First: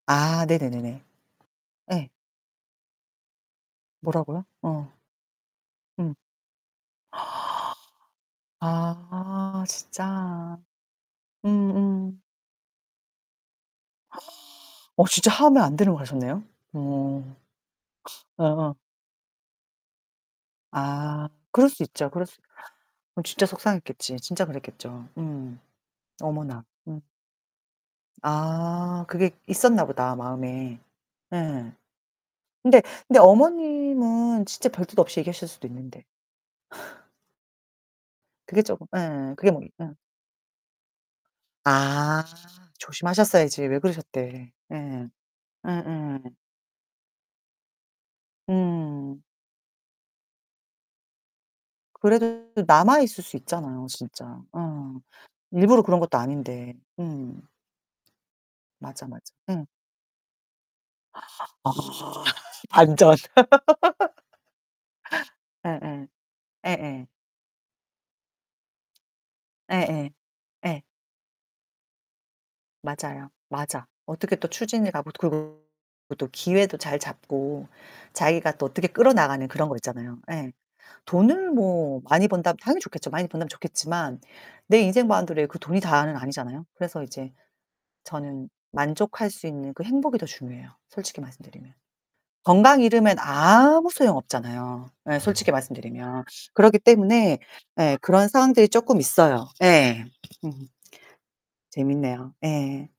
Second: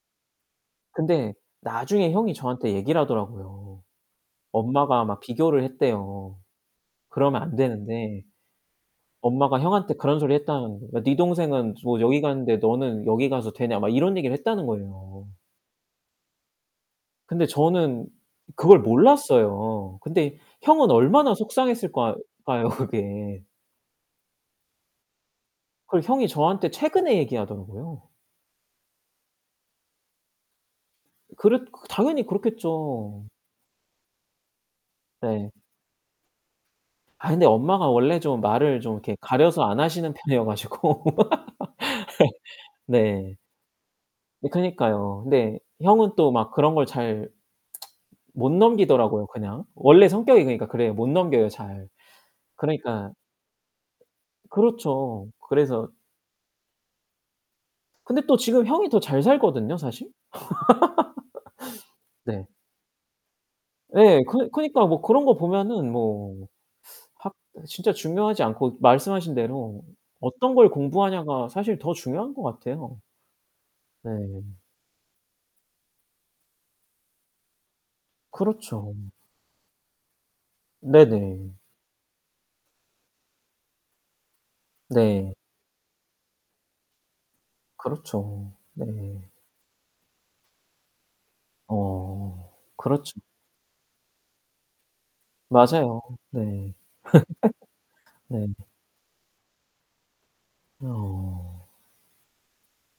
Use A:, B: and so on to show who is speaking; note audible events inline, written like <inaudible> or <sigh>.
A: 아 네네네네.
B: 근데
A: 예.
B: 나중에 형이 저한테 얘기를 하더라고요.
A: 뭐라고요? 어.
B: 엄마가 막 비교를
A: 음.
B: 했대요. 그러면 안 되는데
A: <gasps>
B: 엄마가
A: 아
B: 형한테 그런 소리
A: 진짜.
B: 했다는 거 "야 네 동생은 뭐 여기
A: 음음.
B: 갔는데 너는 여기 가서 되냐?" 막 이런 얘기를 했다는
A: <gasps> 어
B: 거예요.
A: 진짜 하면 안 되는 거 하셨네요? 어.
B: 근데 저는
A: 어어.
B: 그걸 몰랐어요. 근데 형은
A: 아
B: 얼마나
A: 그럴 수 있죠.
B: 속상했을까
A: 그럴 수
B: 까요,
A: 어
B: 그게.
A: 진짜 속상했겠지. 진짜 그랬겠죠. 음
B: 그걸 형이
A: 어머나.
B: 저한테
A: 음.
B: 최근에 얘기하더라고요.
A: 아 그게 있었나 보다 마음에.
B: 그렇
A: 예.
B: 당연히
A: 근데 근데
B: 그렇겠죠.
A: 어머님은 진짜 별 뜻 없이 얘기하실
B: 네.
A: 수도 있는데. <laughs>
B: 아 근데 엄마가 원래 좀
A: 그게
B: 말을
A: 쪼금
B: 좀 이렇게
A: 예 그게 뭐
B: 가려서 안
A: 예.
B: 하시는 편이어 가지고.
A: 아
B: <laughs> 네.
A: 조심하셨어야지 왜
B: 네
A: 그러셨대. 예.
B: 그니까요. 근데 형은
A: 음음.
B: 또 막 그런 걸 잘 못
A: 음.
B: 넘기더라고요, 그냥. 원래 성격이 그니까 그래요. 못 넘겨요 잘.
A: 그래도
B: 그러니까
A: 남아있을 수 있잖아요, 진짜. 어.
B: 그렇죠.
A: 일부러
B: 그래서
A: 그런 것도 아닌데 음.
B: 근데 또 지금 형이 더
A: 맞아, 맞아.
B: 잘
A: 음.
B: 살거든요, 사실.
A: <gasps> 아
B: <laughs> 네.
A: 반전.
B: 예. 그 그러니까 뭐 그런 거
A: <laughs>
B: 보면은
A: 예예.
B: 뭐
A: 예예.
B: <sucks teeth> 학 진짜 중요하지 않고 말씀하신 대로
A: 예예
B: 어떤 걸
A: 예.
B: 공부하냐가 사실 더 중요한 것 같아요.
A: 맞아요. 맞아.
B: 네.
A: 어떻게 또 추진해 가고 그리고 또 기회도 잘 잡고 자기가 또 어떻게
B: 그렇죠.
A: 끌어나가는 그런 거 있잖아요. 예. 돈을
B: 네네.
A: 뭐 많이 번다면 당연히 좋겠죠. 많이 번다면 좋겠지만 내 인생
B: 네.
A: 바운더리에 그 돈이 다는 아니잖아요. 그래서 이제 저는
B: 그렇죠. 네.
A: 만족할 수 있는 그 행복이 더 중요해요, 솔직히 말씀드리면.
B: 어
A: 건강 잃으면
B: 그렇죠.
A: 아무 소용 없잖아요, 예 솔직히
B: 맞아요.
A: 말씀드리면.
B: 네.
A: 그렇기 때문에 예 그런
B: <laughs> 네.
A: 상황들이 쪼끔 있어요. 예. 음.
B: 어.
A: 재밌네요. 예.